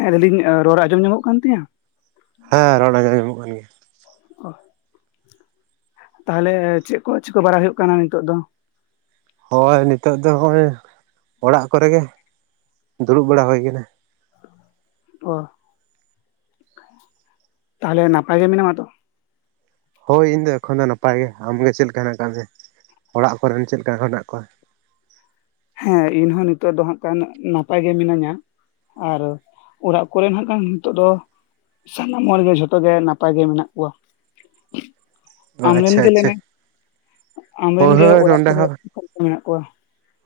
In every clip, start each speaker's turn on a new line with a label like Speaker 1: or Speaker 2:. Speaker 1: ᱦᱮᱸ ᱞᱟᱭ ᱫᱤᱧ ᱨᱚᱲ ᱟᱸᱡᱚᱢ ᱧᱟᱢᱚᱜ ᱠᱟᱱ ᱛᱤᱧᱟ?
Speaker 2: ᱦᱮᱸ ᱨᱚᱲ ᱟᱡᱚᱢᱜᱟ ᱧᱟᱢᱚᱜ ᱠᱟᱱ ᱜᱮᱭᱟ᱾
Speaker 1: ᱚ ᱛᱟᱦᱞᱮ ᱪᱮᱫ ᱠᱚ ᱪᱮᱠᱟ ᱠᱚ ᱵᱟᱲᱟᱭ ᱦᱩᱭᱩᱜ ᱠᱟᱱᱟ ᱱᱤᱛᱚᱜ ᱫᱚ?
Speaker 2: ᱦᱳᱭ ᱱᱤᱛᱚᱜ ᱫᱚ ᱱᱚᱜ-ᱚᱭ ᱚᱲᱟᱜ ᱠᱚᱨᱮ ᱜᱮ ᱫᱩᱲᱩᱵ ᱵᱟᱲᱟ ᱦᱩᱭᱟᱠᱟᱱᱟ᱾
Speaker 1: ᱚ ᱛᱟᱦᱚᱞᱮ ᱱᱟᱯᱟᱭ ᱜᱮ ᱢᱮᱱᱟᱢᱟᱛᱚ?
Speaker 2: ᱦᱳᱭ ᱤᱧ ᱫᱚ ᱮᱠᱷᱚᱱ ᱫᱚ ᱱᱟᱯᱟᱭ ᱜᱮ, ᱟᱢᱜᱮ ᱪᱮᱫ ᱞᱮᱠᱟ ᱦᱮᱱᱟᱜ ᱟᱠᱟᱫ ᱢᱮᱭᱟ ᱚᱲᱟᱜ ᱠᱚᱨᱮᱱ ᱪᱮᱫ ᱞᱮᱠᱟ ᱦᱮᱱᱟᱜ ᱠᱚᱣᱟ? [unintelligible]
Speaker 1: ᱦᱮᱸ ᱤᱧᱦᱚ ᱱᱤᱛᱚᱜ ᱫᱚ ᱦᱟᱜ ᱱᱟᱯᱟᱭ ᱜᱮ ᱢᱤᱱᱟᱹᱧᱟ᱾ ᱟᱨ ᱚᱲᱟᱜ ᱠᱚᱨᱮ ᱱᱟᱜ ᱱᱤᱛᱚᱜ ᱫᱚ ᱥᱟᱱᱟᱢ ᱦᱚᱲᱜᱮ ᱡᱷᱚᱛᱚ ᱜᱮ ᱱᱟᱯᱟᱭᱜ ᱜᱮ ᱢᱮᱱᱟᱜ ᱠᱚᱣᱟ᱾ ᱟᱢᱨᱮᱱ
Speaker 2: ᱟᱪᱪᱷᱟ
Speaker 1: ᱜᱮ
Speaker 2: ᱟᱪᱪᱷᱟ᱾
Speaker 1: ᱞᱟᱹᱭᱢᱮ ᱟᱢᱨᱮᱱ
Speaker 2: ᱦᱳᱭ
Speaker 1: ᱜᱮ
Speaker 2: ᱦᱳᱭ
Speaker 1: ᱚᱲᱟᱜ
Speaker 2: ᱱᱚᱰᱮ
Speaker 1: ᱠᱚᱨᱮ
Speaker 2: ᱦᱚᱸ
Speaker 1: ᱚᱠᱚ ᱞᱮᱠᱟ ᱢᱮᱱᱟᱜ ᱠᱚᱣᱟ?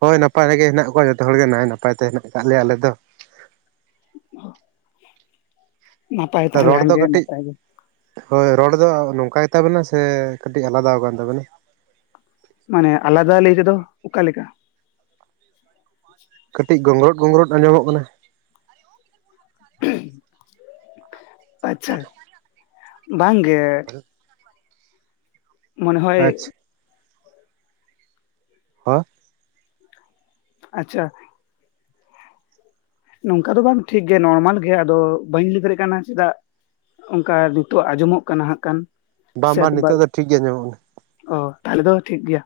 Speaker 2: ᱦᱳᱭ ᱱᱟᱯᱟᱭ ᱜᱮ ᱦᱮᱱᱟᱜ ᱠᱚᱣᱟ ᱡᱚᱛᱚ ᱦᱚᱲ ᱜᱮ ᱱᱟᱭ ᱱᱟᱯᱟᱭ ᱛᱮ ᱦᱮᱱᱟᱜ ᱟᱠᱟᱫ ᱞᱮᱭᱟ ᱟᱞᱮ ᱫᱚ,
Speaker 1: ᱱᱟᱯᱟᱭ ᱛᱟᱦᱚᱞᱮ
Speaker 2: ᱨᱚᱲ ᱫᱚ
Speaker 1: ᱟᱢᱜᱮ
Speaker 2: ᱠᱟᱹᱴᱤᱡ
Speaker 1: ᱱᱟᱯᱟᱭ ᱜᱮ
Speaker 2: ᱦᱳᱭ ᱨᱚᱲ ᱫᱚ ᱱᱚᱝᱠᱟ ᱜᱮᱛᱟᱵᱮᱱᱟ ᱥᱮ ᱠᱟᱹᱴᱤᱡ ᱟᱞᱟᱫᱟ ᱟᱠ ᱟᱱ ᱛᱟᱵᱮᱱᱟ?
Speaker 1: ᱢᱟᱱᱮ ᱟᱞᱟᱫᱟ ᱞᱟᱹᱭ ᱛᱮᱫᱚ ᱚᱠᱟᱮᱠᱟ?
Speaker 2: ᱠᱟᱹᱴᱤᱡ ᱜᱚᱝᱜᱨᱳᱫ ᱜᱚᱝᱨᱳᱫ ᱟᱸᱡᱚᱢᱚᱜ ᱠᱟᱱᱟ᱾
Speaker 1: ᱟᱪᱪᱷᱟ ᱵᱟᱝᱜᱮ, ᱢᱚᱱᱮ ᱦᱚᱭ
Speaker 2: ᱟᱪᱪᱷᱟ ᱦᱟ
Speaker 1: ᱟᱪᱪᱷᱟ, ᱱᱚᱝᱠᱟ ᱫᱚ ᱵᱟᱝ ᱴᱷᱤᱠ ᱜᱮ ᱱᱚᱨᱢᱟᱞ ᱜᱮ ᱟᱫᱚ ᱵᱟᱹᱧ ᱞᱟᱹᱭ ᱫᱟᱲᱮᱭᱟᱜ ᱠᱟᱱᱟ ᱪᱮᱫᱟᱜ? ᱚᱱᱠᱟ ᱱᱤᱛᱚᱜ ᱟᱸᱡᱚᱢᱚᱜ ᱠᱟᱱᱟ ᱦᱟᱸᱜ ᱠᱟᱱ,
Speaker 2: ᱵᱟᱝ ᱵᱟᱝ ᱱᱤᱛᱚᱜᱜ ᱫᱚ ᱴᱷᱤᱠ ᱜᱮ ᱧᱟᱢᱚᱜᱼᱟ᱾
Speaker 1: ᱚ ᱛᱟᱦᱞᱮ ᱫᱚ ᱴᱷᱤᱠ ᱜᱮᱭᱟ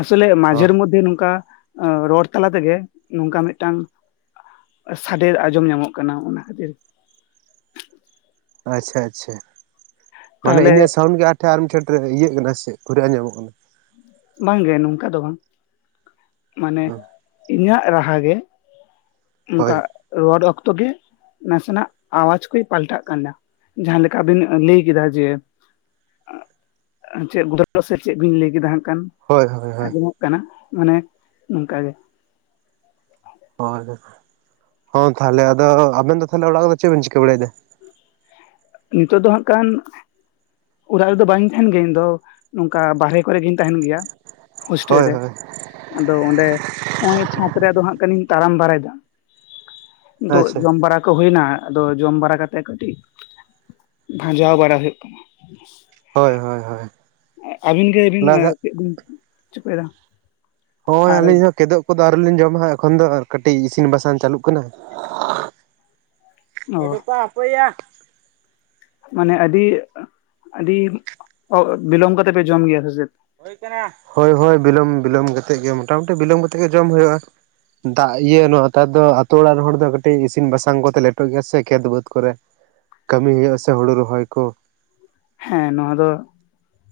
Speaker 1: ᱟᱥᱚᱞᱮ ᱢᱟᱡᱷᱮᱨ
Speaker 2: ᱦᱚᱸ
Speaker 1: ᱢᱚᱫᱽᱫᱷᱮ ᱱᱚᱝᱠᱟ ᱨᱚᱲ ᱛᱟᱞᱟ ᱛᱮᱜᱮ ᱱᱚᱝᱠᱟ ᱢᱤᱫᱴᱟᱝ ᱥᱟᱰᱮ ᱟᱸᱡᱚᱢ ᱧᱟᱢᱚᱜ ᱠᱟᱱᱟ ᱚᱱᱟ ᱠᱷᱟᱹᱛᱤᱨ,
Speaker 2: ᱟᱪᱪᱷᱟ ᱟᱪᱪᱷᱟ ᱢᱟᱱᱮ
Speaker 1: ᱛᱟᱦᱚᱞᱮ
Speaker 2: ᱤᱧᱟᱹᱜ ᱥᱟᱣᱩᱱᱰ ᱜᱮ ᱟ, ᱢᱤᱫ ᱪᱷᱚᱴ ᱨᱮ ᱤᱭᱟᱹᱜ ᱠᱟᱱᱟ ᱥᱮ ᱠᱷᱩᱨᱮ ᱟᱡᱚᱢᱚᱜ ᱠᱟᱱᱟ᱾
Speaker 1: ᱵᱟᱝᱜᱮ ᱱᱚᱝᱠᱟ ᱫᱚ ᱵᱟᱝ ᱢᱟᱱᱮ
Speaker 2: ᱠᱟᱱᱟ
Speaker 1: ᱤᱧᱟᱹᱜ ᱨᱟᱦᱟ
Speaker 2: ᱦᱳᱭ
Speaker 1: ᱚᱱᱠᱟ ᱨᱚᱲ ᱚᱠᱛᱚ ᱜᱮ ᱱᱟᱥᱮᱱᱟᱜ ᱟᱣᱟᱡ ᱠᱚ ᱯᱟᱞᱴᱟᱜ ᱠᱟᱱᱟ᱾ ᱡᱟᱦᱟᱸᱞᱮᱠᱟ ᱵᱤᱱ ᱞᱟᱹᱭ ᱠᱮᱫᱟ ᱡᱮ ᱪᱮᱫ [unintelligible] ᱥᱮ ᱪᱮᱫ ᱵᱤᱱ ᱞᱟᱹᱭ ᱠᱮᱫᱟ ᱦᱟᱸᱜ ᱠᱟᱱ?
Speaker 2: ᱦᱳᱭ ᱦᱳᱭ᱾ ᱦᱳᱭ
Speaker 1: ᱟᱸᱡᱚᱢᱚᱜ ᱠᱟᱱᱟ ᱢᱟᱱᱮ ᱱᱚᱝᱠᱟ ᱜᱮ,
Speaker 2: ᱦᱳᱭ ᱦᱚᱸ ᱛᱟᱦᱚᱞᱮ ᱟᱫᱚ ᱟᱵᱮᱱ ᱫᱚ ᱛᱟᱦᱚᱞᱮ ᱚᱲᱟᱜ ᱨᱮᱫᱚ ᱪᱮᱫ ᱵᱮᱱ ᱪᱤᱠᱟᱹ ᱵᱟᱲᱟᱭᱮᱫᱟ?
Speaker 1: ᱱᱤᱛᱚᱜ ᱫᱚ ᱦᱟᱸᱜ ᱠᱷᱟᱱ ᱚᱲᱟᱜ ᱨᱮᱫᱚ ᱵᱟᱹᱧ ᱛᱟᱦᱮᱱ ᱜᱮᱭᱟ ᱤᱧ ᱫᱚ, ᱱᱚᱝᱠᱟ ᱵᱟᱦᱨᱮ ᱠᱚᱨᱮ ᱜᱤᱧ ᱛᱟᱦᱮᱱ ᱜᱮᱭᱟ ᱦᱳᱥᱴᱮᱞ
Speaker 2: ᱦᱳᱭ
Speaker 1: ᱨᱮ᱾
Speaker 2: ᱦᱳᱭ
Speaker 1: ᱟᱫᱚ ᱚᱸᱰᱮ ᱱᱚᱜᱼᱚᱭ ᱪᱷᱟᱸᱫᱽ ᱨᱮ ᱫᱚ ᱦᱟᱸᱜ ᱠᱷᱟᱹᱤᱧ ᱛᱟᱲᱟᱢ ᱵᱟᱲᱟᱭᱮᱫᱟ᱾ ᱠᱤᱫᱩᱜ
Speaker 2: ᱟᱪᱪᱷᱟ
Speaker 1: ᱡᱚᱢ ᱵᱟᱲᱟ ᱠᱚ ᱦᱩᱭᱱᱟ ᱟᱫᱚ ᱡᱚᱢ ᱵᱟᱲᱟ ᱠᱟᱛᱮᱜ ᱠᱟᱹᱴᱤᱡ ᱵᱷᱟᱡᱟᱣ ᱵᱟᱲᱟ ᱦᱩᱭᱩᱜ ᱠᱟᱱᱟ᱾
Speaker 2: ᱦᱳᱭ ᱦᱳᱭ ᱦᱳᱭ,
Speaker 1: ᱟᱹᱵᱤᱱ ᱜᱮ
Speaker 2: ᱚᱱᱟᱫᱚ
Speaker 1: ᱪᱮᱫ ᱵᱤᱱ ᱪᱤᱠᱟᱹᱫᱟ?
Speaker 2: ᱦᱳᱭ ᱟᱹᱞᱤᱧ ᱦᱚᱸ ᱠᱮᱫᱚᱜ ᱠᱚᱫᱚ ᱟᱣᱨᱤ ᱞᱤᱧ ᱡᱚᱢᱟ ᱮᱠᱷᱚᱱ ᱫᱚ ᱠᱟᱹᱴᱤᱡ ᱤᱥᱤᱱ ᱵᱟᱥᱟᱝ ᱪᱟᱹᱞᱩᱜ ᱠᱟᱱᱟ᱾
Speaker 1: ᱚ
Speaker 2: ᱮᱰᱮᱯᱟ ᱦᱟᱯᱚᱣᱭᱟ᱾
Speaker 1: ᱢᱟᱱᱮ ᱟᱹᱰᱤ ᱟᱹᱰᱤ ᱵᱤᱞᱚᱢ ᱠᱟᱛᱮ ᱯᱮ ᱡᱚᱢ ᱜᱮᱭᱟ ᱥᱮᱪᱮᱫ?
Speaker 2: [unintelligible] ᱦᱳᱭ ᱦᱳᱭ ᱵᱤᱞᱚᱢ ᱵᱤᱞᱚᱢ ᱠᱟᱛᱮ ᱜᱮ ᱢᱳᱚᱴᱟᱢᱩᱴᱤ ᱵᱤᱞᱚᱢ ᱠᱟᱛᱮᱫ ᱜᱮ ᱡᱚᱢ ᱦᱩᱭᱩᱜ-ᱟ᱾ ᱫᱟᱜ ᱤᱭᱟᱹ ᱱᱚ ᱱᱮᱛᱟᱨ ᱫᱚ ᱟᱛᱳ ᱚᱲᱟᱜ ᱨᱮᱱ ᱦᱚᱲ ᱫᱚ ᱠᱟᱹᱴᱤᱡ ᱤᱥᱤᱱ ᱵᱟᱥᱟᱝ ᱠᱚᱛᱮ ᱞᱮᱴᱚᱜ ᱜᱮᱭᱟ ᱥᱮ ᱠᱷᱮᱛ ᱵᱟᱹᱫᱽ ᱠᱚᱨᱮ᱾ ᱠᱟᱹᱢᱤ ᱦᱩᱭᱩᱜ-ᱟ ᱥᱮ ᱦᱳᱲᱳ ᱨᱚᱦᱚᱭ ᱠᱚ,
Speaker 1: ᱦᱮᱸ ᱱᱚᱣᱟ ᱫᱚ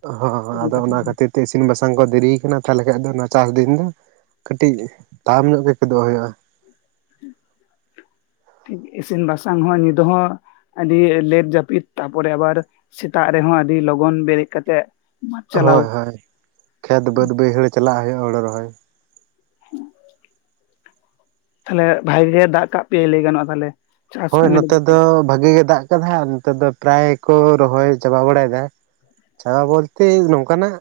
Speaker 2: ᱦᱚᱸ
Speaker 1: ᱥᱟᱹᱨᱤ
Speaker 2: ᱟᱫᱚ
Speaker 1: ᱠᱟᱛᱷᱟ
Speaker 2: ᱚᱱᱟ ᱠᱷᱟᱛᱤᱨ ᱤᱥᱤᱱ ᱵᱟᱥᱟᱝ ᱠᱚ ᱫᱮᱨᱤ ᱟᱠᱟᱱᱟ ᱛᱟᱦᱚᱞᱮ ᱠᱷᱟᱱ ᱫᱚ ᱱᱚᱣᱟ ᱪᱟᱥ ᱫᱤᱱ ᱫᱚ, ᱠᱟᱹᱴᱤᱡ ᱛᱟᱲᱟᱢ ᱧᱚᱜ ᱜᱮ ᱜᱮᱫᱚᱜ ᱦᱩᱭᱩᱜᱼᱟ᱾
Speaker 1: ᱴᱷᱤᱠ ᱤᱥᱤᱱ ᱵᱟᱥᱟᱝ ᱦᱚᱸ ᱧᱤᱫᱟᱹ ᱦᱚᱸ, ᱟᱹᱰᱤ ᱞᱮᱴ ᱡᱟᱹᱯᱤᱫ ᱛᱟᱨᱯᱚᱨᱮ ᱟᱵᱟᱨ ᱥᱮᱛᱟᱜ ᱨᱮᱦᱚᱸ ᱟᱹᱰᱤ ᱞᱚᱜᱚᱱ ᱵᱮᱨᱮᱫ ᱠᱟᱛᱮᱜ, ᱢᱟᱴ ᱪᱟᱞᱟᱣ
Speaker 2: ᱦᱳᱭ ᱦᱳᱭ ᱠᱷᱮᱛ ᱵᱟᱹᱫᱽ ᱵᱟᱹᱭᱦᱟᱹᱲ ᱪᱟᱞᱟᱜ ᱦᱩᱭᱩᱜᱼᱟ ᱦᱳᱲᱳ ᱨᱚᱦᱚᱭ᱾
Speaker 1: [inaudible] ᱛᱟᱦᱞᱮ ᱵᱷᱟᱜᱤ ᱜᱮ ᱫᱟᱜ ᱠᱟᱜ ᱯᱮ ᱞᱟᱹᱭ ᱜᱟᱱᱚᱜᱼᱟ ᱛᱟᱦᱚᱞᱮ᱾
Speaker 2: ᱦᱳᱭ ᱱᱚᱛᱮ ᱫᱚ ᱵᱷᱟᱜᱤ ᱜᱮ ᱫᱟᱜ ᱟᱠᱟᱫᱟ ᱱᱚᱛᱮ ᱫᱚ ᱯᱨᱟᱭ ᱠᱚ ᱨᱚᱦᱚᱭ ᱪᱟᱵᱟ ᱵᱟᱲᱟᱭᱮᱫᱟ᱾ ᱪᱟ ᱵᱚᱞᱛᱮ ᱱᱚᱝᱠᱟᱱᱟᱜ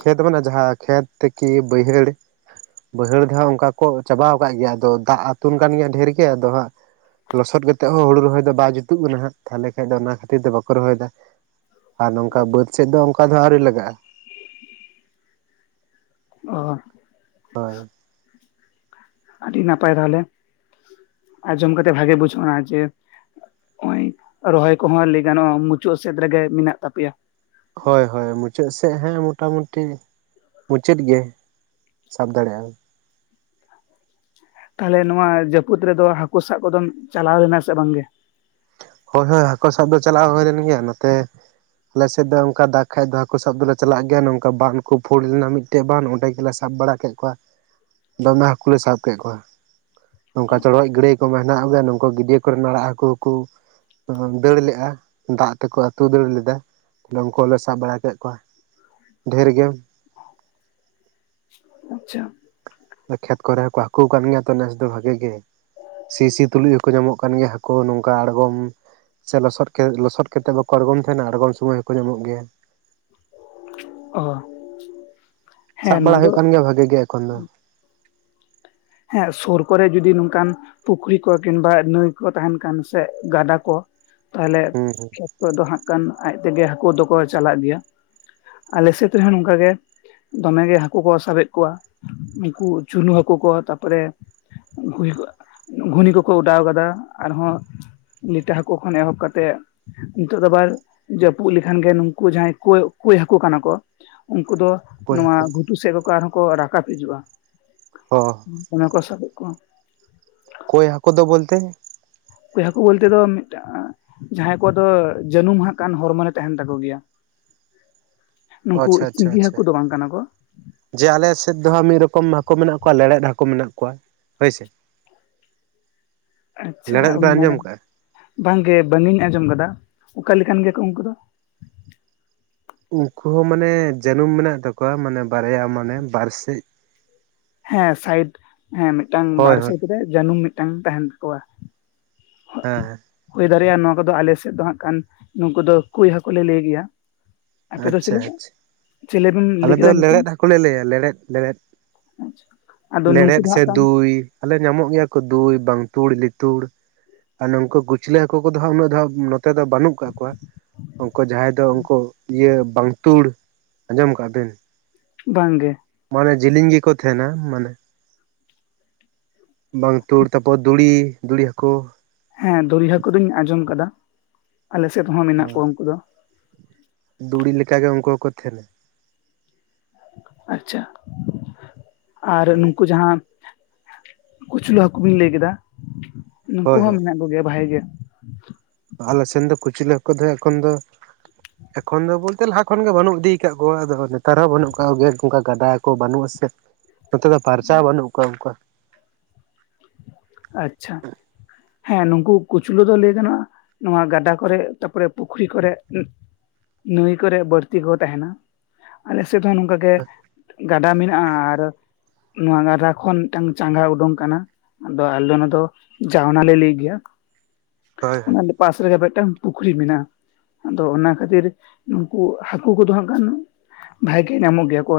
Speaker 2: ᱠᱷᱮᱛ ᱢᱟᱱᱮ ᱡᱟᱦᱟᱸ ᱠᱷᱮᱛ ᱛᱮᱠᱤ ᱵᱟᱹᱭᱦᱟᱹᱲ ᱵᱟᱹᱭᱦᱟᱹᱲ ᱫᱚᱦᱟᱸᱜ ᱚᱱᱠᱟ ᱠᱚ ᱪᱟᱵᱟᱣ ᱟᱠᱟᱫ ᱜᱮᱭᱟ᱾ ᱟᱫᱚ ᱫᱟᱜ ᱟᱛᱩᱱ ᱠᱟᱱ ᱜᱮᱭᱟ ᱰᱷᱮᱨ ᱜᱮ, ᱟᱫᱚ ᱦᱟᱸᱜ ᱞᱚᱥᱚᱫ ᱜᱮᱛᱮ ᱦᱚᱸ ᱦᱩᱲᱩ ᱨᱚᱦᱚᱭ ᱫᱚ ᱵᱟᱝ ᱡᱩᱛᱩᱜ ᱠᱟᱱᱟ ᱦᱟᱸᱜ᱾ ᱛᱟᱦᱚᱞᱮ ᱠᱷᱟᱱ ᱫᱚ ᱚᱱᱟ ᱠᱷᱟᱹᱛᱤᱨ ᱫᱚ ᱵᱟᱠᱚ ᱨᱚᱦᱚᱭᱮᱫᱟ᱾ ᱟᱨ ᱱᱚᱝᱠᱟ ᱵᱟᱹᱫ ᱥᱮᱫ ᱫᱚ ᱚᱱᱠᱟ ᱫᱚ ᱟᱹᱣᱨᱤ ᱞᱟᱜᱟᱜᱼᱟ᱾
Speaker 1: ᱚ
Speaker 2: ᱦᱳᱭ
Speaker 1: ᱟᱹᱰᱤ ᱱᱟᱯᱟᱭ ᱛᱟᱦᱚᱞᱮ ᱟᱸᱡᱚᱢ ᱠᱟᱛᱮ ᱵᱷᱟᱜᱮ ᱵᱩᱡᱷᱟᱹᱣᱱᱟ ᱡᱮ ᱚᱜ ᱚᱭ ᱨᱚᱦᱚᱭ ᱠᱚᱦᱚᱸ ᱞᱟᱹᱭ ᱜᱟᱱᱚᱜᱼᱟ ᱢᱩᱪᱟᱹᱫ ᱥᱮᱫ ᱨᱮᱜᱮ ᱢᱮᱱᱟᱜ ᱛᱟᱯᱮᱭᱟ᱾
Speaker 2: ᱦᱳᱭ ᱦᱳᱭ ᱢᱩᱪᱟᱹᱫ ᱥᱮᱫ ᱦᱟᱸᱜ ᱢᱚᱴᱟ ᱢᱩᱩᱴᱤ ᱢᱩᱪᱟᱹᱫ ᱜᱮ᱾ ᱥᱟᱵ ᱫᱟᱲᱮᱭᱟᱜᱼᱟᱢ,
Speaker 1: ᱛᱟᱦᱚᱞᱮ ᱱᱚᱣᱟ ᱡᱟᱹᱯᱩᱫ ᱨᱮᱫᱚ ᱦᱟᱹᱠᱩ ᱥᱟᱵ ᱠᱚᱫᱚᱢ ᱪᱟᱞᱟᱣ ᱞᱮᱱᱟ ᱥᱮ ᱵᱟᱝᱜᱮ?
Speaker 2: ᱦᱳᱭ ᱦᱳᱭ ᱦᱟᱹᱠᱩ ᱥᱟᱵ ᱫᱚ ᱪᱟᱞᱟᱣ ᱦᱩᱭᱱ ᱜᱮᱭᱟ᱾ ᱱᱚᱛᱮ ᱟᱞᱮᱥᱮᱫ ᱫᱚ ᱚᱱᱠᱟ ᱫᱟᱜᱽ ᱠᱷᱟᱡ ᱫᱚ ᱦᱟᱹᱠᱩ ᱥᱟᱵ ᱫᱚᱞᱮ ᱪᱟᱞᱟᱜ ᱜᱮᱭᱟ᱾ ᱱᱚᱝᱠᱟ ᱵᱟᱫᱠᱩ ᱯᱷᱩᱲ ᱞᱮᱱᱟ ᱢᱤᱫ ᱢᱤᱫᱴᱮᱡ ᱵᱟᱱᱫ ᱚᱸᱰᱮ ᱜᱮᱞᱮ ᱥᱟᱵ ᱵᱟᱲᱟ ᱠᱮᱫ ᱠᱚᱣᱟ, ᱫᱚᱢᱮ ᱦᱟᱹᱠᱩ ᱞᱮ ᱥᱟᱵ ᱠᱮᱫ ᱠᱚᱣᱟ᱾ ᱱᱚᱝᱠᱟ ᱪᱚᱲᱚᱡᱽ ᱜᱟᱹᱰᱭᱟᱹ ᱠᱚ ᱢᱮᱱᱟᱜ ᱛᱟᱞᱮᱭᱟ ᱱᱚᱝᱠᱩ ᱜᱟᱹᱰᱭᱟᱹ ᱠᱚᱨᱮᱱ ᱟᱲᱟᱜ ᱦᱟᱹᱠᱩ᱾ ᱠᱩ ᱫᱟᱹᱲ ᱞᱮᱜᱼᱟ, ᱫᱟᱜ ᱛᱮᱠᱚ ᱟᱹᱛᱩ ᱫᱟᱹᱲ ᱞᱮᱫᱟ᱾ ᱩᱱᱠᱩ ᱞᱮ ᱥᱟᱵ ᱵᱟᱲᱟ ᱠᱮᱫ ᱠᱚᱣᱟ᱾ ᱰᱷᱮᱨ ᱜᱮᱢ
Speaker 1: ᱟᱪᱪᱷᱟ
Speaker 2: ᱠᱷᱮᱛ ᱠᱚᱨᱮ ᱦᱚᱸᱠᱚ ᱦᱟᱹᱠᱩ ᱠᱟᱱ ᱜᱮᱭᱟ ᱛᱚ ᱱᱮᱥ ᱫᱚ ᱵᱷᱟᱜᱤ ᱜᱮ᱾ ᱥᱤ ᱥᱤ ᱛᱩᱞᱩᱡ ᱦᱚᱸᱠᱚ ᱧᱟᱢᱚᱜ ᱠᱟᱱ ᱜᱮᱭᱟ ᱦᱟᱹᱠᱩ ᱱᱚᱝᱠᱟ ᱟᱬᱜᱚᱢ ᱥᱮ ᱞᱚᱥᱚᱫ ᱠᱷᱮᱛ ᱞᱚᱥᱚᱫ ᱠᱷᱮᱛ ᱛᱮᱫ ᱵᱟᱠᱚ ᱟᱲᱜᱚᱢ ᱛᱟᱦᱮᱸᱱᱟ ᱟᱲᱜᱚᱢ ᱥᱳᱢᱚᱭ ᱦᱚᱸᱠᱚ ᱧᱟᱢᱚᱜ ᱜᱮᱭᱟ᱾
Speaker 1: ᱚ
Speaker 2: ᱥᱟᱵ
Speaker 1: ᱦᱮᱸ ᱱᱚᱣᱟ
Speaker 2: ᱵᱟᱲᱟ
Speaker 1: ᱫᱚ
Speaker 2: ᱦᱩᱭᱩᱜ ᱠᱟᱱ ᱜᱮᱭᱟ ᱵᱷᱟᱜᱤ ᱜᱮ ᱮᱠᱷᱚᱱ ᱫᱚ᱾
Speaker 1: ᱦᱮᱸ ᱥᱩᱨ ᱠᱚᱨᱮ ᱡᱚᱫᱤ ᱱᱚᱝᱠᱟᱱ ᱯᱩᱠᱷᱨᱤ ᱠᱚ ᱠᱤᱢᱵᱟ ᱱᱟᱹᱭ ᱠᱚ ᱛᱟᱦᱮᱸᱱ ᱠᱷᱟᱱ ᱥᱮ ᱜᱟᱰᱟ ᱠᱚ ᱛᱟᱦᱞᱮ
Speaker 2: ᱦᱩᱸ ᱦᱩᱸ
Speaker 1: ᱠᱷᱮᱛ ᱠᱚᱫᱚ ᱦᱟᱸᱜ ᱠᱷᱟᱱ ᱟᱡ ᱛᱮᱜᱮ ᱦᱟᱹᱠᱩ ᱫᱚᱠᱚ ᱪᱟᱞᱟᱜ ᱜᱮᱭᱟ᱾ ᱟᱞᱮ ᱥᱮᱫ ᱨᱮᱦᱚᱸ ᱱᱚᱝᱠᱟ ᱜᱮ, ᱫᱚᱢᱮᱜᱮ ᱦᱟᱹᱠᱩ ᱠᱚ ᱥᱟᱵᱮᱫ ᱠᱚᱣᱟ᱾ ᱩᱱᱠᱩ ᱪᱩᱱᱩ ᱦᱟᱠᱩ ᱠᱚ ᱛᱟ ᱯᱚᱨᱮ ᱜᱷᱩᱱᱤ ᱠᱚ ᱜᱷᱩᱱᱤ ᱠᱚᱠᱚ ᱚᱰᱟᱣ ᱠᱟᱫᱟ ᱟᱨᱦᱚᱸ ᱞᱤᱴᱟᱹ ᱦᱟᱹᱠᱩ ᱠᱷᱚᱱ ᱮᱦᱚᱵ ᱠᱟᱛᱮᱜ ᱱᱤᱛᱚᱜ ᱟᱵᱟᱨ ᱡᱟᱹᱯᱩᱫ ᱞᱮᱠᱷᱟᱱ ᱜᱮ ᱱᱩᱠᱩ ᱡᱟᱦᱟᱸᱭ ᱠᱳᱭ ᱠᱳᱭ ᱦᱟᱹᱠᱩ ᱠᱟᱱᱟ ᱠᱚ ᱩᱱᱠᱩ ᱫᱚ
Speaker 2: ᱚᱠᱚᱭ
Speaker 1: ᱱᱚᱣᱟ ᱜᱷᱩᱴᱩ ᱥᱮᱫ ᱨᱮᱠᱚ ᱟᱨᱦᱚᱸ ᱠᱚ ᱨᱟᱠᱟᱵ ᱦᱤᱡᱩᱜᱼᱟ᱾
Speaker 2: ᱦᱚᱸ
Speaker 1: ᱢᱚᱱᱮ ᱠᱚ ᱥᱟᱵᱮᱫ ᱠᱚᱣᱟ,
Speaker 2: ᱠᱳᱭ ᱦᱟᱹᱠᱩ ᱫᱚ ᱵᱚᱞᱛᱮ?
Speaker 1: ᱠᱳᱭ ᱦᱟᱹᱠᱩ ᱵᱚᱞᱛᱮ ᱫᱚ ᱡᱟᱦᱟᱸᱭ ᱠᱚᱣᱟᱜ ᱫᱚ ᱡᱟᱹᱱᱩᱢ ᱦᱟᱸᱜ ᱠᱷᱟᱱ ᱦᱚᱲᱢᱚᱨᱮ ᱛᱟᱦᱮᱸᱱ ᱛᱟᱠᱚ ᱜᱮᱭᱟ᱾
Speaker 2: ᱚ
Speaker 1: ᱱᱩᱠᱩ
Speaker 2: ᱟᱪᱪᱷᱟ ᱟᱪᱪᱷᱟ
Speaker 1: ᱥᱤᱸᱜᱤ
Speaker 2: ᱟᱪᱪᱷᱟ
Speaker 1: ᱦᱟᱹᱠᱩ ᱫᱚ ᱵᱟᱝ ᱠᱟᱱᱟ ᱠᱚ᱾
Speaker 2: ᱡᱮ ᱟᱞᱮ ᱥᱮᱫ ᱫᱚ ᱦᱟᱸᱜ ᱢᱤᱫ ᱨᱚᱠᱚᱢ ᱦᱟᱹᱠᱩ ᱢᱮᱱᱟᱜ ᱠᱚᱣᱟ ᱞᱮᱲᱮᱫ ᱦᱟᱹᱠᱩ ᱢᱮᱱᱟᱜ ᱠᱚᱣᱟ ᱦᱳᱭ ᱥᱮ᱾
Speaker 1: ᱟᱪᱪᱷᱟ
Speaker 2: ᱞᱮᱲᱮᱫ ᱵᱮᱱ
Speaker 1: ᱢᱟᱱᱮ
Speaker 2: ᱟᱸᱡᱚᱢ ᱠᱟᱜᱼᱟ
Speaker 1: ᱵᱟᱝᱜᱮ ᱵᱟᱝ ᱤᱧ ᱟᱸᱡᱚᱢ ᱟᱠᱟᱫᱟ᱾ ᱚᱠᱟ ᱞᱮᱠᱟᱱ ᱜᱮᱭᱟ ᱠᱚ ᱩᱱᱠᱩ ᱫᱚ?
Speaker 2: ᱩᱱᱠᱩ ᱦᱚᱸ ᱢᱟᱱᱮ ᱡᱟᱹᱱᱩᱢ ᱢᱮᱱᱟᱜ ᱛᱟᱠᱚᱣᱟ ᱢᱟᱱᱮ ᱵᱟᱨᱭᱟ ᱢᱟᱱᱮ ᱵᱟᱨᱥᱮᱫ᱾
Speaker 1: ᱦᱮᱸ ᱥᱟᱭᱤᱴ ᱦᱮᱸ ᱢᱤᱫᱴᱟᱝ
Speaker 2: ᱦᱳᱭ
Speaker 1: ᱵᱟᱨ
Speaker 2: ᱦᱳᱭ
Speaker 1: ᱥᱟᱭᱤᱴ ᱨᱮ ᱡᱟᱹᱱᱩᱢ ᱢᱤᱫᱴᱟᱝ ᱛᱟᱦᱮᱸᱱ ᱛᱟᱠᱚᱣᱟ᱾
Speaker 2: ᱦᱮᱸ ᱦᱮᱸ
Speaker 1: ᱦᱩᱭ ᱫᱟᱲᱮᱭᱟᱜᱼᱟ, ᱱᱚᱣᱟ ᱠᱚᱫᱚ ᱟᱞᱮ ᱥᱮᱫ ᱫᱚ ᱦᱟᱸᱜ ᱠᱷᱟᱱ ᱱᱩᱠᱩ ᱫᱚ ᱠᱩᱭ ᱦᱟᱹᱠᱩ ᱞᱮ ᱞᱟᱹᱭ ᱜᱮᱭᱟ᱾ ᱟᱯᱮ ᱫᱚ
Speaker 2: ᱟᱪᱪᱷᱟ
Speaker 1: ᱪᱤᱞᱤ ᱠᱚ
Speaker 2: ᱟᱪᱪᱷᱟ
Speaker 1: ᱪᱮᱞᱮ ᱵᱮᱱ ᱞᱟᱹᱭ
Speaker 2: ᱟᱞᱮᱫ
Speaker 1: ᱠᱮᱫᱟ
Speaker 2: ᱫᱚ
Speaker 1: ᱧᱩᱛᱩᱢ?
Speaker 2: ᱞᱮᱲᱮᱫ ᱦᱟᱹᱠᱩ ᱞᱮ ᱞᱟᱹᱭᱟ ᱞᱮᱲᱮᱫ ᱞᱮᱲᱮᱫ᱾
Speaker 1: ᱟᱪᱪᱷᱟ ᱟᱫᱚ ᱱᱩᱝᱠᱩ
Speaker 2: ᱞᱮᱲᱮᱫ
Speaker 1: ᱫᱚ
Speaker 2: ᱥᱮ
Speaker 1: ᱦᱟᱸᱜ ᱠᱷᱟᱱ
Speaker 2: ᱫᱩᱭ ᱟᱞᱮ ᱧᱟᱢᱚᱜ ᱜᱮᱭᱟ ᱠᱚ ᱫᱩᱭ ᱵᱟᱝᱛᱩᱲ ᱞᱤᱛᱩᱲ᱾ ᱟᱨ ᱱᱚᱝᱠᱩ ᱠᱩᱪᱞᱟᱹ ᱦᱟᱹᱠᱩ ᱠᱚᱫᱚ ᱦᱟᱸᱜ ᱩᱱᱟᱹᱜ ᱫᱚ ᱦᱟᱸᱜ ᱱᱚᱛ ᱱᱚᱛᱮ ᱫᱚ ᱵᱟᱹᱱᱩᱜ ᱟᱠᱟᱜ ᱠᱚᱣᱟ, ᱩᱱᱠᱩ ᱡᱟᱦᱟᱸᱭ ᱫᱚ ᱩᱱᱠᱩ ᱤᱭᱟᱹ ᱵᱟᱝᱛᱩᱲ᱾ ᱟᱸᱡᱚᱢ ᱠᱟᱜ ᱵᱤᱱ
Speaker 1: ᱵᱟᱝ ᱜᱮ,
Speaker 2: ᱢᱟᱱᱮ ᱡᱮᱞᱮᱧ ᱜᱮᱠᱚ ᱛᱟᱦᱮᱱᱟ ᱢᱟᱱᱮ, ᱵᱟᱝ ᱛᱩᱲ ᱛᱟᱯᱚᱨ ᱫᱩᱲᱤ ᱫᱩᱲᱤ ᱦᱟᱹᱠᱩ
Speaker 1: ᱦᱮᱸ ᱫᱩᱨᱤ ᱦᱟᱠᱩᱹ ᱠᱚᱫᱚᱧ ᱟᱸᱡᱚᱢ ᱟᱠᱟᱫᱟ ᱟᱞᱮ ᱥᱮᱫ ᱦᱚᱸ ᱢᱮᱱᱟᱜ ᱠᱚᱣᱟ ᱩᱱᱠᱩ ᱫᱚ,
Speaker 2: ᱫᱩᱲᱤ ᱞᱮᱠᱟ ᱜᱮ ᱩᱱᱠᱩ ᱦᱚᱠᱚ ᱛᱷᱮᱞᱮ
Speaker 1: ᱟᱪᱪᱷᱟ ᱟᱨ
Speaker 2: ᱦᱳᱭ
Speaker 1: ᱱᱩᱠᱩ ᱡᱟᱸᱦᱟ ᱠᱩᱪᱞᱟᱹ ᱦᱟᱹᱠᱩ ᱵᱤᱱ ᱞᱟᱹᱭ ᱠᱮᱫᱟ ᱱᱩᱠᱩ ᱦᱚᱸ ᱠᱩ
Speaker 2: ᱦᱳᱭ
Speaker 1: ᱦᱚᱸ
Speaker 2: ᱦᱳᱭ
Speaker 1: ᱢᱮᱱᱟᱜ ᱠᱚᱜᱮᱭᱟ ᱵᱷᱟᱦᱮ ᱜᱮ,
Speaker 2: ᱟᱞᱮ ᱥᱮᱱ ᱫᱚ ᱠᱩᱪᱤᱞᱮ ᱦᱟᱸᱠᱩ ᱫᱚ ᱮᱠᱷᱚᱱ ᱫᱚ, ᱮᱠᱷᱚᱱ ᱫᱚ ᱵᱚᱞᱛᱮ ᱞᱟᱦᱟ ᱠᱷᱚᱱ ᱜᱮ ᱵᱟᱹᱱᱩᱜ ᱤᱫᱤ ᱟᱠᱟᱫ ᱠᱚᱣᱟ ᱟᱫᱚ ᱱᱮᱛᱟᱨ ᱦᱚᱸ ᱵᱟᱹᱱᱩᱜᱟᱜ ᱠᱚᱱᱠᱟ ᱜᱟᱰᱟ ᱠᱚ ᱵᱟᱹᱱᱩᱜ ᱟᱥᱮ,
Speaker 1: [inaudible]
Speaker 2: ᱱᱚᱛᱮ ᱫᱚ ᱯᱷᱟᱨᱪᱟ ᱵᱟᱹᱱᱩᱜ ᱠᱚᱣᱟ ᱚᱱᱠᱟ,
Speaker 1: ᱟᱪᱪᱷᱟ ᱦᱮᱸ ᱱᱩᱝᱠᱩ ᱠᱩᱪᱞᱩ ᱫᱚ ᱞᱟᱹᱭ ᱜᱟᱱᱚᱜᱼᱟ ᱱᱚᱣᱟ ᱜᱟᱰᱟ ᱠᱚᱨᱮᱜ ᱛᱟᱨᱯᱚᱨᱮ ᱯᱩᱠᱷᱨᱤ ᱠᱚᱨᱮᱜ, ᱱᱟᱹᱭ ᱠᱚᱨᱮ ᱵᱟᱹᱲᱛᱤ ᱠᱚ ᱛᱟᱦᱮᱱᱟ ᱟᱞᱮ ᱥᱮᱫ ᱦᱚᱸ ᱱᱚᱝᱠᱟᱜᱮ ᱜᱟᱰᱟ ᱢᱮᱱᱟᱜᱼᱟ ᱟᱨ ᱱᱚᱣᱟ ᱠᱷᱚᱱ ᱠᱷᱚᱱ ᱢᱤᱫᱴᱟᱝ ᱪᱟᱸᱜᱟ ᱩᱰᱩᱝ ᱟᱠᱟᱱᱟ, ᱟᱫᱚ ᱟᱞᱮ ᱚᱱᱟ ᱫᱚ ᱡᱟᱣᱱᱟᱜ ᱞᱮ ᱞᱟᱹᱭ ᱜᱮᱭᱟ
Speaker 2: ᱦᱳᱭ ᱦᱳᱭ
Speaker 1: ᱚᱱᱟ ᱯᱟᱥ ᱨᱮᱜᱮ ᱢᱤᱫᱴᱟᱝ ᱯᱩᱠᱷᱨᱤ ᱢᱮᱱᱟᱜᱼᱟ, ᱟᱫᱚ ᱚᱱᱟ ᱠᱷᱟᱹᱛᱤᱨ ᱱᱩᱠᱩ ᱦᱟᱹᱠᱩ ᱠᱚᱫᱚ ᱦᱟᱸᱜ ᱠᱷᱟᱱ ᱵᱷᱟᱜᱮ ᱧᱟᱢᱚᱠ ᱜᱮᱭᱟ ᱠᱚ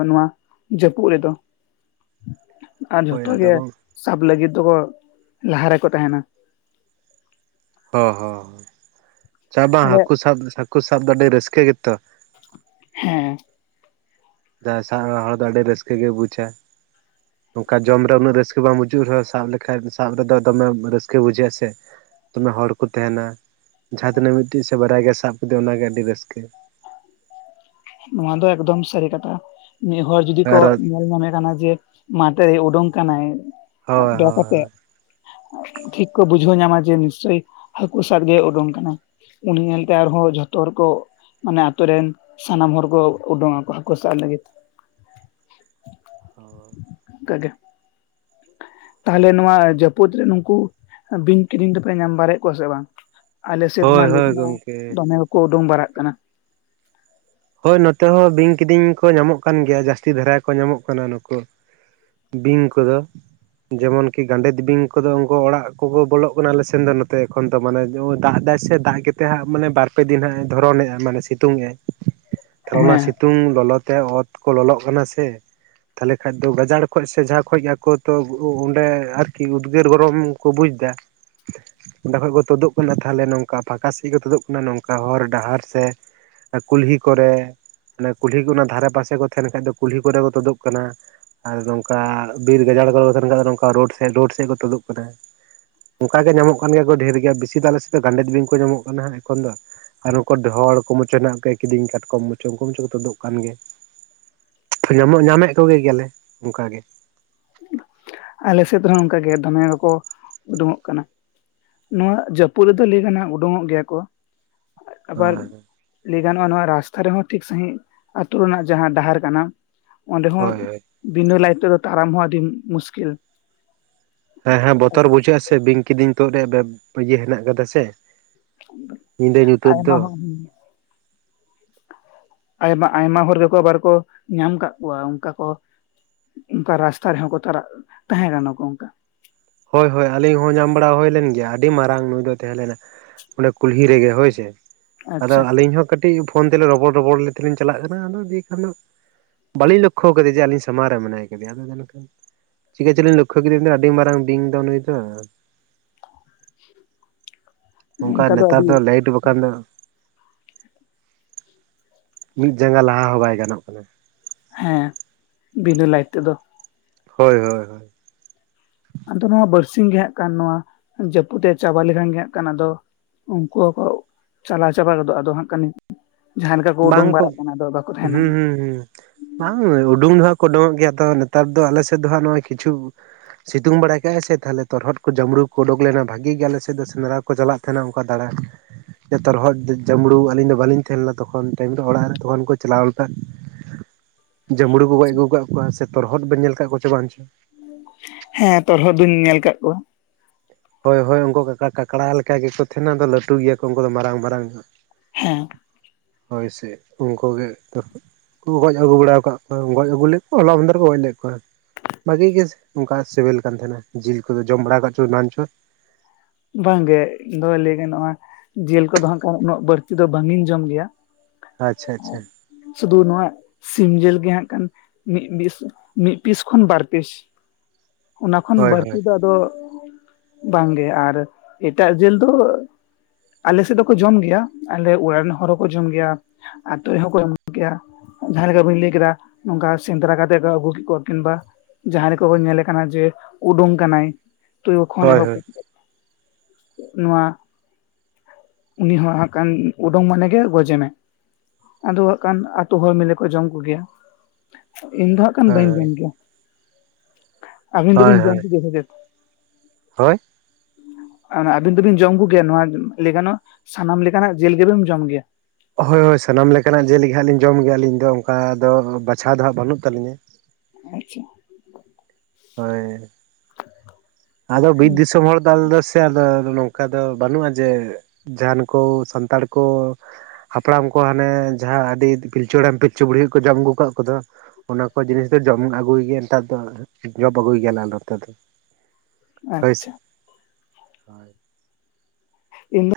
Speaker 1: ᱡᱟ. ᱯᱩᱫ ᱨᱮᱫᱚ ᱟᱨ
Speaker 2: ᱦᱳᱭ
Speaker 1: ᱡᱷᱚᱛᱚ
Speaker 2: ᱟᱫᱚ
Speaker 1: ᱜᱮ
Speaker 2: ᱵᱟᱝ
Speaker 1: ᱥᱟᱵ ᱞᱟᱹᱜᱤᱫ ᱫᱚᱠᱚ ᱞᱟᱦᱟ ᱨᱮᱠᱚ ᱛᱟᱦᱮᱱᱟ
Speaker 2: ᱚ ᱦᱚᱸ ᱪᱟ ᱵᱟᱝ
Speaker 1: ᱛᱟᱦᱞᱮ
Speaker 2: ᱦᱟᱹᱠᱩ ᱥᱟᱵ ᱦᱟᱹᱠᱩ ᱥᱟᱵ ᱫᱚ ᱟᱹᱰᱤ ᱨᱟᱹᱥᱠᱟᱹ ᱜᱮᱛᱚ
Speaker 1: ᱦᱮᱸ
Speaker 2: ᱡᱟᱦᱟᱸ ᱥᱟᱵ ᱦᱚᱲ ᱫᱚ ᱟᱹᱰᱤ ᱨᱟᱹᱥᱠᱟᱹ ᱜᱮ ᱵᱩᱡᱟ
Speaker 1: ᱦᱮᱸ
Speaker 2: ᱱᱚᱝᱠᱟ ᱡᱚᱢᱨᱮ ᱩᱱᱟᱹᱜ ᱨᱟᱹᱥᱠᱟᱹ ᱵᱟ ᱵᱩᱡᱩᱜ ᱨᱮᱦᱚᱸ ᱥᱟᱵ ᱞᱮᱠᱷᱟᱱᱡ ᱥᱟᱵ ᱨᱮᱫᱚ ᱫᱚᱠᱢᱮ ᱨᱟᱹᱥᱠᱟᱹ ᱵᱩᱡᱷᱟᱹᱜᱼᱟ ᱥᱮ ᱫᱚᱢᱮ ᱦᱚᱲ ᱠᱚ ᱛᱟᱦᱮᱱᱟ ᱡᱟᱦᱟᱸ ᱛᱤᱱᱟᱹᱜ ᱢᱤᱫᱴᱤᱡ ᱥᱮ ᱵᱟᱨᱟᱭ ᱜᱮ ᱥᱟᱵ ᱠᱮᱫᱮᱭᱟ ᱚᱱᱟᱜᱮ ᱟᱹᱰᱤ ᱨᱟᱹᱥᱠᱟᱹ
Speaker 1: ᱱᱚᱣᱟ ᱫᱚ ᱮᱠᱫᱚᱢ ᱥᱟᱹᱨᱤ ᱠᱟᱛᱷᱟ ᱢᱤᱫ ᱦᱚᱲᱚᱲ ᱡᱩᱫᱤ ᱠᱚ
Speaker 2: ᱟᱨ ᱦᱳᱭ
Speaker 1: ᱧᱮᱞ ᱧᱟᱢᱮ ᱠᱟᱱᱟ ᱡᱮ ᱢᱟᱴᱮ ᱩᱰᱩᱝ ᱠᱟᱱᱟᱭ
Speaker 2: ᱦᱳᱭ
Speaker 1: ᱵᱮᱦ ᱟᱛᱮ ᱴᱷᱤᱠ ᱠᱚ ᱵᱩᱡᱷᱟᱹᱣ ᱧᱟᱢᱟ ᱡᱮ ᱱᱤᱥᱪᱳᱭ ᱦᱟᱹᱠᱩ ᱥᱟᱵ ᱜᱮ ᱩᱰᱩᱠ ᱟᱠᱟᱱᱟ, ᱩᱱᱤ ᱧᱮᱞᱛᱮ ᱟᱨᱦᱚᱸ ᱡᱷᱚᱛᱚ ᱦᱚᱲᱠᱚ ᱢᱟᱱᱮ ᱟᱛᱳ ᱨᱮᱱ ᱥᱟᱱᱟᱢ ᱦᱚᱲ ᱠᱚ ᱩᱰᱩᱝ ᱟᱠᱚ ᱦᱟᱹᱠᱩ ᱥᱟᱵ ᱞᱟᱹᱜᱤᱫ
Speaker 2: ᱦ
Speaker 1: ᱚᱱᱠᱟ ᱜᱤ ᱛᱟᱦᱚᱞᱮ ᱱᱚᱣᱟ ᱡᱟᱹᱯᱩᱫ ᱨᱮ ᱱᱩᱠᱩ ᱵᱤᱧ ᱠᱤᱫᱤᱧ ᱫᱚ ᱯᱮ ᱧᱟᱢ ᱠᱤᱫᱤᱧ ᱫᱚᱯᱮ ᱵᱟᱲᱟ ᱠᱚᱣᱟ ᱥᱮ ᱵᱟᱝ ᱟᱞᱮ ᱥᱮᱫ ᱢᱟ
Speaker 2: ᱦᱳᱭ
Speaker 1: ᱞᱤᱠ
Speaker 2: ᱦᱳᱭ
Speaker 1: ᱢᱟ
Speaker 2: ᱜᱚᱢᱠᱮ
Speaker 1: ᱫᱚᱢᱮ ᱠᱚᱠᱚ ᱩᱰᱩᱝ ᱵᱟᱲᱟᱜ ᱠᱟᱱᱟ,
Speaker 2: ᱦᱳᱭ ᱱᱚᱛᱮ ᱦᱚᱸ ᱵᱤᱧ ᱠᱤᱫᱤᱧ ᱠᱚ ᱧᱟᱢᱚᱜ ᱠᱟᱱ ᱜᱮᱭᱟ ᱡᱟᱹᱥᱛᱤ ᱫᱷᱟᱨᱟ ᱠᱚ ᱧᱟᱢᱚᱜ ᱠᱟᱱᱟ ᱱᱩᱠᱩ ᱵᱤᱧ ᱠᱚᱫᱚ ᱡᱮᱢᱚᱱ ᱠᱤ ᱜᱟᱸᱰᱮᱛ ᱵᱤᱧ ᱠᱚᱫᱚ ᱩᱱᱠᱩ ᱚᱲᱟᱜ ᱠᱚᱠᱚ ᱵᱚᱞᱚᱜ ᱠᱟᱱᱟ ᱟᱞᱮᱥᱱ ᱫᱚ ᱱᱚᱛᱮ ᱮᱠᱷᱚᱱ ᱫᱚ ᱢᱟᱱᱮ ᱫᱟᱜ ᱮᱟᱭ ᱥᱮ ᱫᱟᱜ ᱠᱟᱛᱮᱫ ᱦᱜ ᱢᱟᱱᱮ ᱵᱟᱨ ᱯᱮ ᱫᱤᱱ ᱦᱟᱸᱜ ᱮ ᱫᱷᱚᱨᱚᱱᱮᱜᱟᱭ ᱢᱟᱱᱮ ᱥᱤᱛᱩᱝ ᱮᱼᱟᱭ ᱛᱟᱦᱞᱮ ᱚᱱᱟ
Speaker 1: ᱦᱮᱸ
Speaker 2: ᱥᱤᱛᱩᱝ ᱞᱚᱞᱚ ᱛᱮ ᱚᱛ ᱠᱚ ᱞᱚᱞᱚᱜ ᱠᱟᱱᱟ ᱥᱮ ᱛᱟᱦᱚᱞᱮ ᱠᱷᱟᱱ ᱫᱚ ᱜᱟᱡᱟᱲ ᱠᱷᱚᱡ ᱥᱮ ᱡᱟᱦᱟᱸ ᱠᱷᱚᱡ ᱟᱠᱚ ᱛᱚ ᱚᱸᱰᱮ ᱟᱨᱠᱤ ᱩᱫᱽᱜᱟᱹᱨ ᱜᱚᱨᱚᱢ ᱠᱚ ᱵᱩᱡᱽ ᱮᱫᱟ ᱚᱸᱰᱮ ᱠᱷᱚᱡ ᱠᱚ ᱛᱩᱫᱩᱜ ᱠᱟᱱᱟ ᱛᱟᱦᱮ ᱱᱚᱝᱠᱟ ᱯᱷᱟᱸᱠᱟ ᱥᱮᱫ ᱠᱚ ᱛᱩᱫᱩᱜ ᱠᱟᱱᱟ ᱱᱚᱝᱠᱟ ᱦᱚᱨ ᱰᱟᱦᱟᱨ ᱥᱮ, ᱠᱩᱞᱦᱤ ᱠᱚᱨᱮ ᱢᱮ ᱠᱩᱞᱦᱤ ᱠᱚ ᱚᱱᱟ ᱫᱷᱟᱨᱮ ᱯᱟᱥᱮ ᱠᱚ ᱛᱟᱦᱮᱱ ᱠᱷᱟᱡ ᱫᱚ ᱠᱩᱞᱦᱤ ᱠᱚᱨᱮ ᱠᱚ ᱛᱳᱫᱳᱜ ᱠᱟᱱᱟ ᱟᱨ ᱱᱚᱝᱠᱟ ᱵᱤᱨ ᱜᱟᱡᱟᱲ ᱠᱚᱨᱮ ᱛᱟᱦᱮᱱ ᱠᱷᱟᱱ ᱫᱚ ᱱᱚᱝᱠᱟ ᱨᱳᱰ ᱥᱮᱫ ᱨᱳᱰ ᱥᱮᱫ ᱠᱚ ᱛᱩᱫᱩᱜ ᱠᱟᱱᱟ ᱚᱱᱠᱟ ᱜᱮ ᱧᱟᱢᱚᱜ ᱠᱟᱱ ᱜᱮᱭᱟ ᱠᱚ ᱰᱷᱮᱨ ᱜᱮᱭᱟ ᱵᱮᱥᱤ ᱫᱚ ᱟᱞᱮᱥᱮᱫ ᱫᱚ ᱜᱟᱸᱰᱮᱛ ᱵᱤᱧ ᱠᱚ ᱧᱟᱢᱚᱜ ᱠᱟᱱᱟ ᱦᱟᱸᱜ ᱮᱠᱷᱚᱱ ᱫᱚ ᱟᱨ ᱩᱱᱠᱩ ᱰᱚᱲ ᱠᱚ ᱢᱚᱪᱚ ᱢᱮᱱᱟᱜᱮᱱᱟᱜ ᱠᱚᱮᱭᱟ ᱠᱤᱫᱤᱧ ᱠᱟᱴᱠᱚᱢ ᱢᱩᱪᱚ ᱩᱱᱠᱩ ᱢᱩᱪᱚ ᱠᱚ ᱛᱩᱫᱚᱜ ᱠᱟᱱ ᱜᱮᱭᱟ ᱧᱟᱢᱚᱜ ᱧᱟᱢᱮᱫ ᱠᱚᱜᱮ ᱜᱮᱭᱟᱞᱮ ᱚᱱᱠᱟ ᱜᱮ
Speaker 1: ᱟᱞᱮ ᱥᱮᱫᱦᱚᱸ ᱚᱱᱠᱟᱜᱮ ᱫᱚᱢᱮ ᱜᱮᱠᱚ ᱩᱰᱩᱠᱚᱜ ᱠᱟᱱᱟ᱾ ᱱᱚᱣᱟ ᱡᱟᱹᱯᱩᱫ ᱨᱮᱫᱚ ᱞᱟᱹᱭ ᱠᱟᱱᱟ ᱩᱰᱩᱠᱚᱜ ᱜᱮᱭᱟ ᱠᱚ ᱟᱵᱟᱨ᱾
Speaker 2: ᱦᱳᱭ
Speaker 1: ᱞᱟᱹᱭ ᱜᱟᱱᱚᱜᱼᱟ ᱱᱚᱣᱟ ᱨᱟᱥᱛᱟ ᱨᱮᱦᱚᱸ ᱴᱷᱤᱠ ᱥᱟᱹᱦᱤᱡ ᱟᱹᱛᱩ ᱨᱮᱱᱟᱜ ᱡᱟᱦᱟᱸ ᱰᱟᱦᱟᱨ ᱠᱟᱱᱟ᱾ ᱚᱸᱰᱮ ᱦᱚᱸ
Speaker 2: ᱦᱳᱭ ᱦᱳᱭ
Speaker 1: ᱵᱤᱱᱟ ᱞᱟᱭᱤᱴ ᱛᱮ ᱫᱚ ᱛᱟᱲᱟᱢ ᱦᱚᱸ ᱟᱹᱰᱤ ᱢᱩᱥᱠᱤᱞ
Speaker 2: ᱦᱮᱸ ᱦᱮᱸ ᱵᱚᱛᱚᱨ ᱵᱩᱡᱷᱟᱹᱜ ᱟ ᱥᱮ ᱵᱤᱝ ᱠᱤᱫᱤᱧ ᱛᱫ ᱨᱮᱭᱟᱜ ᱤᱭᱟᱹ ᱦᱮᱱᱟᱜ ᱟᱠᱟᱫᱟ ᱥᱮ᱾ ᱧᱤᱫᱟᱹ ᱧᱩᱛᱟᱹᱛ
Speaker 1: ᱟᱭᱢᱟ
Speaker 2: ᱫᱚ
Speaker 1: ᱦᱚᱸ ᱦᱮᱸ᱾ ᱟᱭᱢᱟ ᱟᱭᱢᱟ ᱦᱚᱲ ᱜᱮᱠᱚ ᱟᱵᱟᱨ ᱠᱚ ᱧᱟᱢ ᱠᱟᱜ ᱠᱚᱣᱟ ᱚᱱᱠᱟ ᱠᱚ᱾ ᱚᱱᱠᱟ ᱨᱟᱥᱛᱟ ᱨᱮᱦᱚᱸ ᱠᱚ ᱛᱟᱨᱟᱜ ᱛᱟᱦᱮᱸ ᱠᱟᱱᱟ ᱠᱚ ᱚᱱᱠᱟ᱾
Speaker 2: ᱦᱳᱭ ᱦᱳᱭ ᱟᱹᱞᱤᱧ ᱦᱚᱸ ᱧᱟᱢ ᱵᱟᱲᱟ ᱦᱩᱭ ᱞᱮᱱ ᱜᱮᱭᱟ ᱟᱹᱰᱤ ᱢᱟᱨᱟᱝ ᱱᱩᱭ ᱫᱚ ᱛᱟᱦᱮᱸ ᱞᱮᱱᱟ᱾ ᱚᱸᱰᱮ ᱠᱩᱞᱦᱤ ᱨᱮᱜᱮ ᱦᱳᱭᱥᱮ ᱟᱫᱚ
Speaker 1: ᱟᱪᱪᱷᱟ
Speaker 2: ᱟᱹᱞᱤᱧ ᱦᱚᱸ᱾ ᱠᱟᱹᱴᱤᱡ ᱯᱷᱳᱱ ᱛᱮᱞᱮ ᱨᱚᱯᱚᱲ ᱨᱚᱯᱚᱲ ᱛᱮᱞᱤᱧ ᱪᱟᱞᱟᱜ ᱠᱟᱱᱟ ᱟᱫᱚ ᱫᱤᱭᱮ ᱠᱷᱟᱱ ᱫᱚ᱾ ᱵᱟᱞᱤᱧ ᱞᱚᱠᱠᱷᱚ ᱟᱠᱟᱫᱮ ᱡᱮ ᱟᱞᱤᱧ ᱥᱟᱢᱟᱝ ᱨᱮ ᱢᱮᱱᱟᱭᱫᱮᱭᱟ ᱟᱫᱚ᱾ ᱪᱤᱠᱟᱹ ᱪᱚᱞᱤᱧ ᱞᱳᱠᱷ ᱠᱮᱫ ᱟᱹᱰᱤ ᱢᱟᱨᱟᱝ᱾ ᱵᱤᱧ ᱫᱚ ᱱᱩᱭ ᱫᱚ᱾ ᱚᱝᱠᱟ
Speaker 1: ᱚᱱᱠᱟ
Speaker 2: ᱱᱮᱛᱟᱨ
Speaker 1: ᱟᱹᱰᱤ
Speaker 2: ᱫᱚ ᱞᱟᱭᱤᱴ ᱵᱟᱠᱷᱟᱱ ᱫᱚ᱾ ᱢᱤᱫ ᱡᱟᱸᱜᱟ ᱞᱟᱦᱟ ᱦᱚᱸ ᱵᱟᱭ ᱜᱟᱱᱚᱜ ᱠᱟᱱᱟ᱾
Speaker 1: ᱦᱮᱸ ᱵᱤᱱᱟ ᱞᱟᱭᱤᱴ ᱛᱮᱫᱚ᱾
Speaker 2: ᱦᱳᱭ ᱦᱳᱭ ᱦᱳᱭ᱾
Speaker 1: ᱟᱫᱚ ᱱᱚᱣᱟ ᱵᱟᱨᱥᱤᱧ ᱜᱮᱸᱟᱜ ᱱᱚᱣᱟ ᱡᱟᱹᱯᱩᱫ ᱪᱟᱵᱟ ᱞᱮᱠᱷᱟᱱ ᱜᱮᱸ ᱟᱫᱚ᱾ ᱩᱱᱠᱩ ᱦᱚᱸᱠᱩ ᱪᱟᱞᱟᱣ ᱪᱟᱵᱟ ᱜᱚᱫᱚᱜ ᱟᱫᱚ ᱦᱟᱸᱜ ᱠᱟᱹᱱᱤ ᱡᱟᱦᱟᱸᱞᱮ ᱞᱮᱠᱟ ᱠᱚ ᱩᱰᱩᱠ ᱵᱟᱲᱟᱜ ᱠᱟᱱᱟ ᱫᱚ ᱵᱟᱠᱚ ᱛᱟᱦᱮᱱᱟ᱾
Speaker 2: ᱦᱩᱸ ᱦᱩᱸ ᱦᱩᱸ ᱵᱟᱝ ᱩᱰᱩᱝ ᱫᱚ ᱦᱟᱸᱜ ᱠᱚ ᱩᱰᱩᱠᱚᱜ ᱜᱮᱭᱟ ᱛᱚ ᱱᱮᱛᱟᱨ ᱫᱚ ᱟᱞᱮ ᱥᱮᱫ ᱫᱚᱜ ᱱᱚᱜ ᱠᱤᱪᱷᱩ ᱥᱤᱛᱩᱝ ᱵᱟᱲᱟᱭ ᱠᱟᱜᱟᱭ ᱥᱮ ᱛᱟᱦᱮᱚᱨᱚᱫ ᱠᱚ ᱡᱟᱸᱵᱽᱲᱩ ᱠᱚ ᱩᱰᱩᱠ ᱞᱮᱱᱟ ᱵᱷᱟᱜᱤ ᱜᱮ ᱟᱞᱮ ᱥᱮᱫ ᱫᱚ ᱥᱮᱸᱫᱽᱨᱟ ᱠᱚ ᱪᱟᱞᱟᱜ ᱛᱟᱦᱮᱱᱟ ᱚᱱᱠᱟ ᱫᱟᱲᱟ ᱛᱚᱨᱦᱚᱫ ᱡᱟᱹᱵᱽᱲᱩ ᱟᱹᱞᱤᱧ ᱫᱚ ᱵᱟᱞᱤᱧ ᱛᱟᱦᱮᱸ ᱞᱮᱱᱟ ᱛᱚᱠᱷᱚᱱ ᱛᱚᱠᱷᱚᱱ ᱩᱱ ᱴᱟᱭᱤᱢ ᱨᱮ ᱚᱲᱟᱜ ᱨᱮ ᱛᱚᱠᱷᱚᱱ ᱠᱚ ᱪᱟᱞᱟᱣ ᱞᱮᱫᱟ ᱡᱟᱹᱢᱲᱩ ᱠᱚ ᱜᱚᱡ ᱟᱹᱜᱩ ᱟᱠᱟᱫ ᱠᱚᱣᱟ ᱥᱮ ᱛᱚᱨᱦᱚᱫ ᱵᱚᱱ ᱧᱮᱞ ᱟᱠᱟᱫ ᱠᱚᱣᱟᱮ ᱵᱟᱝ ᱪᱚ?
Speaker 1: ᱦᱮᱸ ᱛᱚᱨᱦᱚᱫ ᱫᱩᱧ ᱧᱮᱞ ᱟᱠᱟᱫ ᱠᱚᱣᱟ᱾
Speaker 2: ᱦᱳᱭ ᱦᱳᱭ ᱩᱱᱠᱩ ᱠᱟᱠᱲᱟ ᱞᱮᱠᱟ ᱜᱮᱠᱚ ᱛᱟᱦᱮᱱᱟ ᱟᱫᱚ ᱞᱟᱹᱴᱩ ᱜᱮᱭᱟᱠᱚ ᱩᱱᱠᱩ ᱫᱚ ᱢᱟᱨᱟᱝ ᱢᱟᱨᱟᱝ᱾
Speaker 1: ᱦᱮᱸ᱾
Speaker 2: ᱦᱳᱭ ᱥᱮ ᱩᱱᱠᱩ ᱜᱮ ᱛᱚᱨᱦᱚᱫ ᱩᱝᱠᱚ ᱜᱚᱡ ᱟᱹᱜᱩ ᱵᱟᱲᱟ ᱟᱠᱟᱫ ᱠᱚᱣᱟ ᱜᱚᱡ ᱟᱹᱜᱩ ᱞᱮᱫ ᱠᱚᱣᱟ ᱦᱚᱞᱟ ᱢᱟᱸᱫᱷᱮ ᱠᱚ ᱜᱚᱡ ᱞᱮᱫ ᱠᱚᱣᱟ᱾ ᱵᱷᱟᱜᱤ ᱜᱮ ᱚᱱᱠᱟ ᱥᱤᱵᱮᱞ ᱠᱟᱱ ᱛᱟᱦᱮᱱᱟ ᱡᱤᱞ ᱠᱚᱫᱚ ᱡᱚᱢ ᱵᱟᱲᱟ ᱟᱠᱟᱫ ᱪᱚ ᱵᱟᱝ ᱪᱚ?
Speaker 1: ᱵᱟᱝᱜᱮ ᱤᱧ ᱫᱚ ᱞᱟᱹᱭ ᱜᱚᱜᱼᱟ ᱡᱮᱞ ᱠᱚᱫᱚ ᱦᱟᱱᱟᱜ ᱩᱱᱟᱹᱜ ᱵᱟᱹᱲᱛᱤ ᱫᱚ ᱵᱟᱝ ᱤᱧ ᱡᱚᱢ ᱜᱮᱭᱟ᱾
Speaker 2: ᱟᱪᱪᱷᱟ ᱟᱪᱪᱷᱟ᱾
Speaker 1: ᱥᱩᱫᱷᱩ ᱱᱚᱣᱟ ᱥᱤᱢ ᱡᱤᱞ ᱜᱮ ᱦᱟᱜ ᱠᱟᱱ ᱢᱤᱫᱤᱥ ᱢᱤᱫ ᱯᱤᱥ ᱠᱷᱚᱱ ᱵᱟᱨ ᱯᱤᱥ ᱚᱱᱟ ᱠᱷᱚᱱ
Speaker 2: ᱦᱳᱭ
Speaker 1: ᱵᱟᱹᱲᱛᱤ
Speaker 2: ᱦᱳᱭ
Speaker 1: ᱫᱚ ᱟᱫᱚ ᱵᱟᱝᱜᱮ ᱟᱨ᱾ ᱮᱴᱟᱜ ᱡᱮᱞ ᱫᱚ᱾ ᱟᱞᱮ ᱥᱮᱫ ᱫᱚᱠᱚ ᱡᱚᱢ ᱜᱮᱭᱟ ᱟᱞᱮ ᱚᱲᱟᱜ ᱨᱮᱱ ᱦᱚᱲ ᱦᱚᱸᱠᱚ ᱡᱚᱢ ᱜᱮᱭᱟ ᱟ ᱟᱹᱛᱩ ᱨᱮᱦᱚᱸ ᱠᱚ ᱮᱢᱚᱜ ᱜᱮᱭᱟ᱾ ᱡᱟᱦᱟᱸ ᱞᱮᱠᱟ ᱵᱟᱹᱧ ᱞᱟᱹᱭ ᱠᱮᱫᱟ ᱱᱚᱝᱠᱟ ᱥᱮᱸᱫᱽᱨᱟ ᱠᱟᱛᱮᱫ ᱠᱚ ᱟᱹᱜᱩ ᱠᱮᱫ ᱠᱚᱣᱟ ᱠᱤᱝᱵᱟ᱾ ᱡᱟᱦᱟᱸᱭ ᱠᱚᱵᱚᱱ ᱧᱮᱞᱮ ᱠᱟᱱᱟ ᱡᱮ ᱩᱰᱩᱝ ᱠᱟᱱᱟᱭ ᱛᱚᱣᱚ ᱠᱷᱚᱱ
Speaker 2: ᱦᱳᱭ
Speaker 1: ᱮᱦᱚᱵ
Speaker 2: ᱦᱳᱭ
Speaker 1: ᱠᱟᱛᱮ᱾ ᱱᱚᱣᱟ ᱩᱱᱤ ᱦᱚᱸ ᱦᱟᱸᱠᱟᱱ ᱩᱰᱩᱝ ᱢᱟᱱᱮᱜᱮ ᱜᱚᱡᱮ ᱢᱮ᱾ ᱟᱫᱚ ᱦᱟᱸᱜ ᱠᱷᱟᱱ ᱟᱛᱩ ᱦᱚᱲ ᱢᱤᱞᱮ ᱠᱚ ᱡᱚᱢ ᱠᱚᱜᱮᱭᱟ ᱤᱧ ᱫᱚ ᱦᱟᱸᱜ᱾ ᱠᱟᱱ ᱵᱟᱹᱤᱱ
Speaker 2: ᱦᱳᱭ
Speaker 1: ᱡᱚᱢ ᱠᱮᱭᱟ ᱟᱹᱵᱤᱱ
Speaker 2: ᱦᱳᱭ
Speaker 1: ᱫᱚᱵᱤᱱ ᱡᱚᱢ
Speaker 2: ᱦᱳᱭ
Speaker 1: ᱠᱮᱫᱭᱟ ᱥᱮ ᱪᱮᱫ?
Speaker 2: ᱦᱳᱭ᱾
Speaker 1: ᱚᱱᱟ ᱟᱵᱤᱱ ᱫᱚᱵᱤᱱ ᱡᱚᱢ ᱠᱚᱜᱮᱭᱟ ᱱᱚᱣᱟ ᱞᱮᱭ ᱜᱟᱱᱚᱜᱼᱟ ᱥᱟᱱᱟᱢ ᱞᱮᱠᱟᱱᱟᱜ ᱡᱮᱞ ᱜᱮᱵᱮᱢ ᱡᱚᱢ ᱜᱮᱭᱟ
Speaker 2: ᱦᱳᱭ ᱦᱳᱭ ᱥᱟᱱᱟᱢ ᱞᱮᱠᱟᱱᱟᱜ ᱡᱮᱞ ᱦᱟᱸᱜ ᱞᱤᱧ ᱡᱚᱢ ᱜᱤᱭᱟ ᱟᱞᱤᱧ ᱫᱚ ᱚᱝᱠᱟ ᱫᱚ ᱵᱟᱪᱷᱟᱣ ᱫᱚ ᱦᱟᱸᱜ ᱵᱟᱹᱱᱩᱜ ᱛᱟᱹᱞᱤᱧᱟ᱾
Speaker 1: ᱟᱪᱪᱷᱟ
Speaker 2: ᱦᱳᱭ ᱟᱫᱚ ᱵᱤᱨ ᱫᱤᱥᱚᱢ ᱦᱚᱲ ᱫᱚ ᱟᱞᱮ ᱥᱮ ᱥᱮ ᱟᱫᱚ ᱱᱚᱝᱠᱟ ᱫᱚ ᱵᱟᱹᱱᱩᱜᱼᱟ ᱡᱮ ᱡᱟᱦᱟᱱ ᱠᱚ ᱥᱟᱱᱛᱟᱲ ᱠᱚ ᱦᱟᱯᱲᱟᱢ ᱠᱚ ᱦᱟᱱᱮ ᱡᱟᱦᱟᱸ ᱟᱹᱰᱤ ᱯᱤᱞᱪᱩ ᱦᱟᱲᱟᱢ ᱯᱤᱞᱪᱩ ᱵᱩᱲᱦᱤ ᱠᱚ ᱡᱚᱢ ᱟᱹᱜᱩ ᱠᱟᱜ ᱠᱚᱫᱚ ᱚᱱᱟ ᱠᱚ ᱡᱤᱱᱤᱥ ᱫᱚ ᱡᱚᱢ ᱟᱹᱜᱩᱭ ᱜᱮᱭᱟ ᱱᱮᱛᱟᱨ ᱫᱚ ᱡᱚᱵ ᱟᱹᱜᱩᱭ ᱜᱮᱭᱟᱞᱮ ᱟᱞᱮ ᱱᱚᱸᱛᱮ ᱫᱚ ᱦᱳᱭ ᱥᱮ
Speaker 1: ᱟᱪᱪᱷᱟ
Speaker 2: ᱦᱳᱭ
Speaker 1: [unintelligible]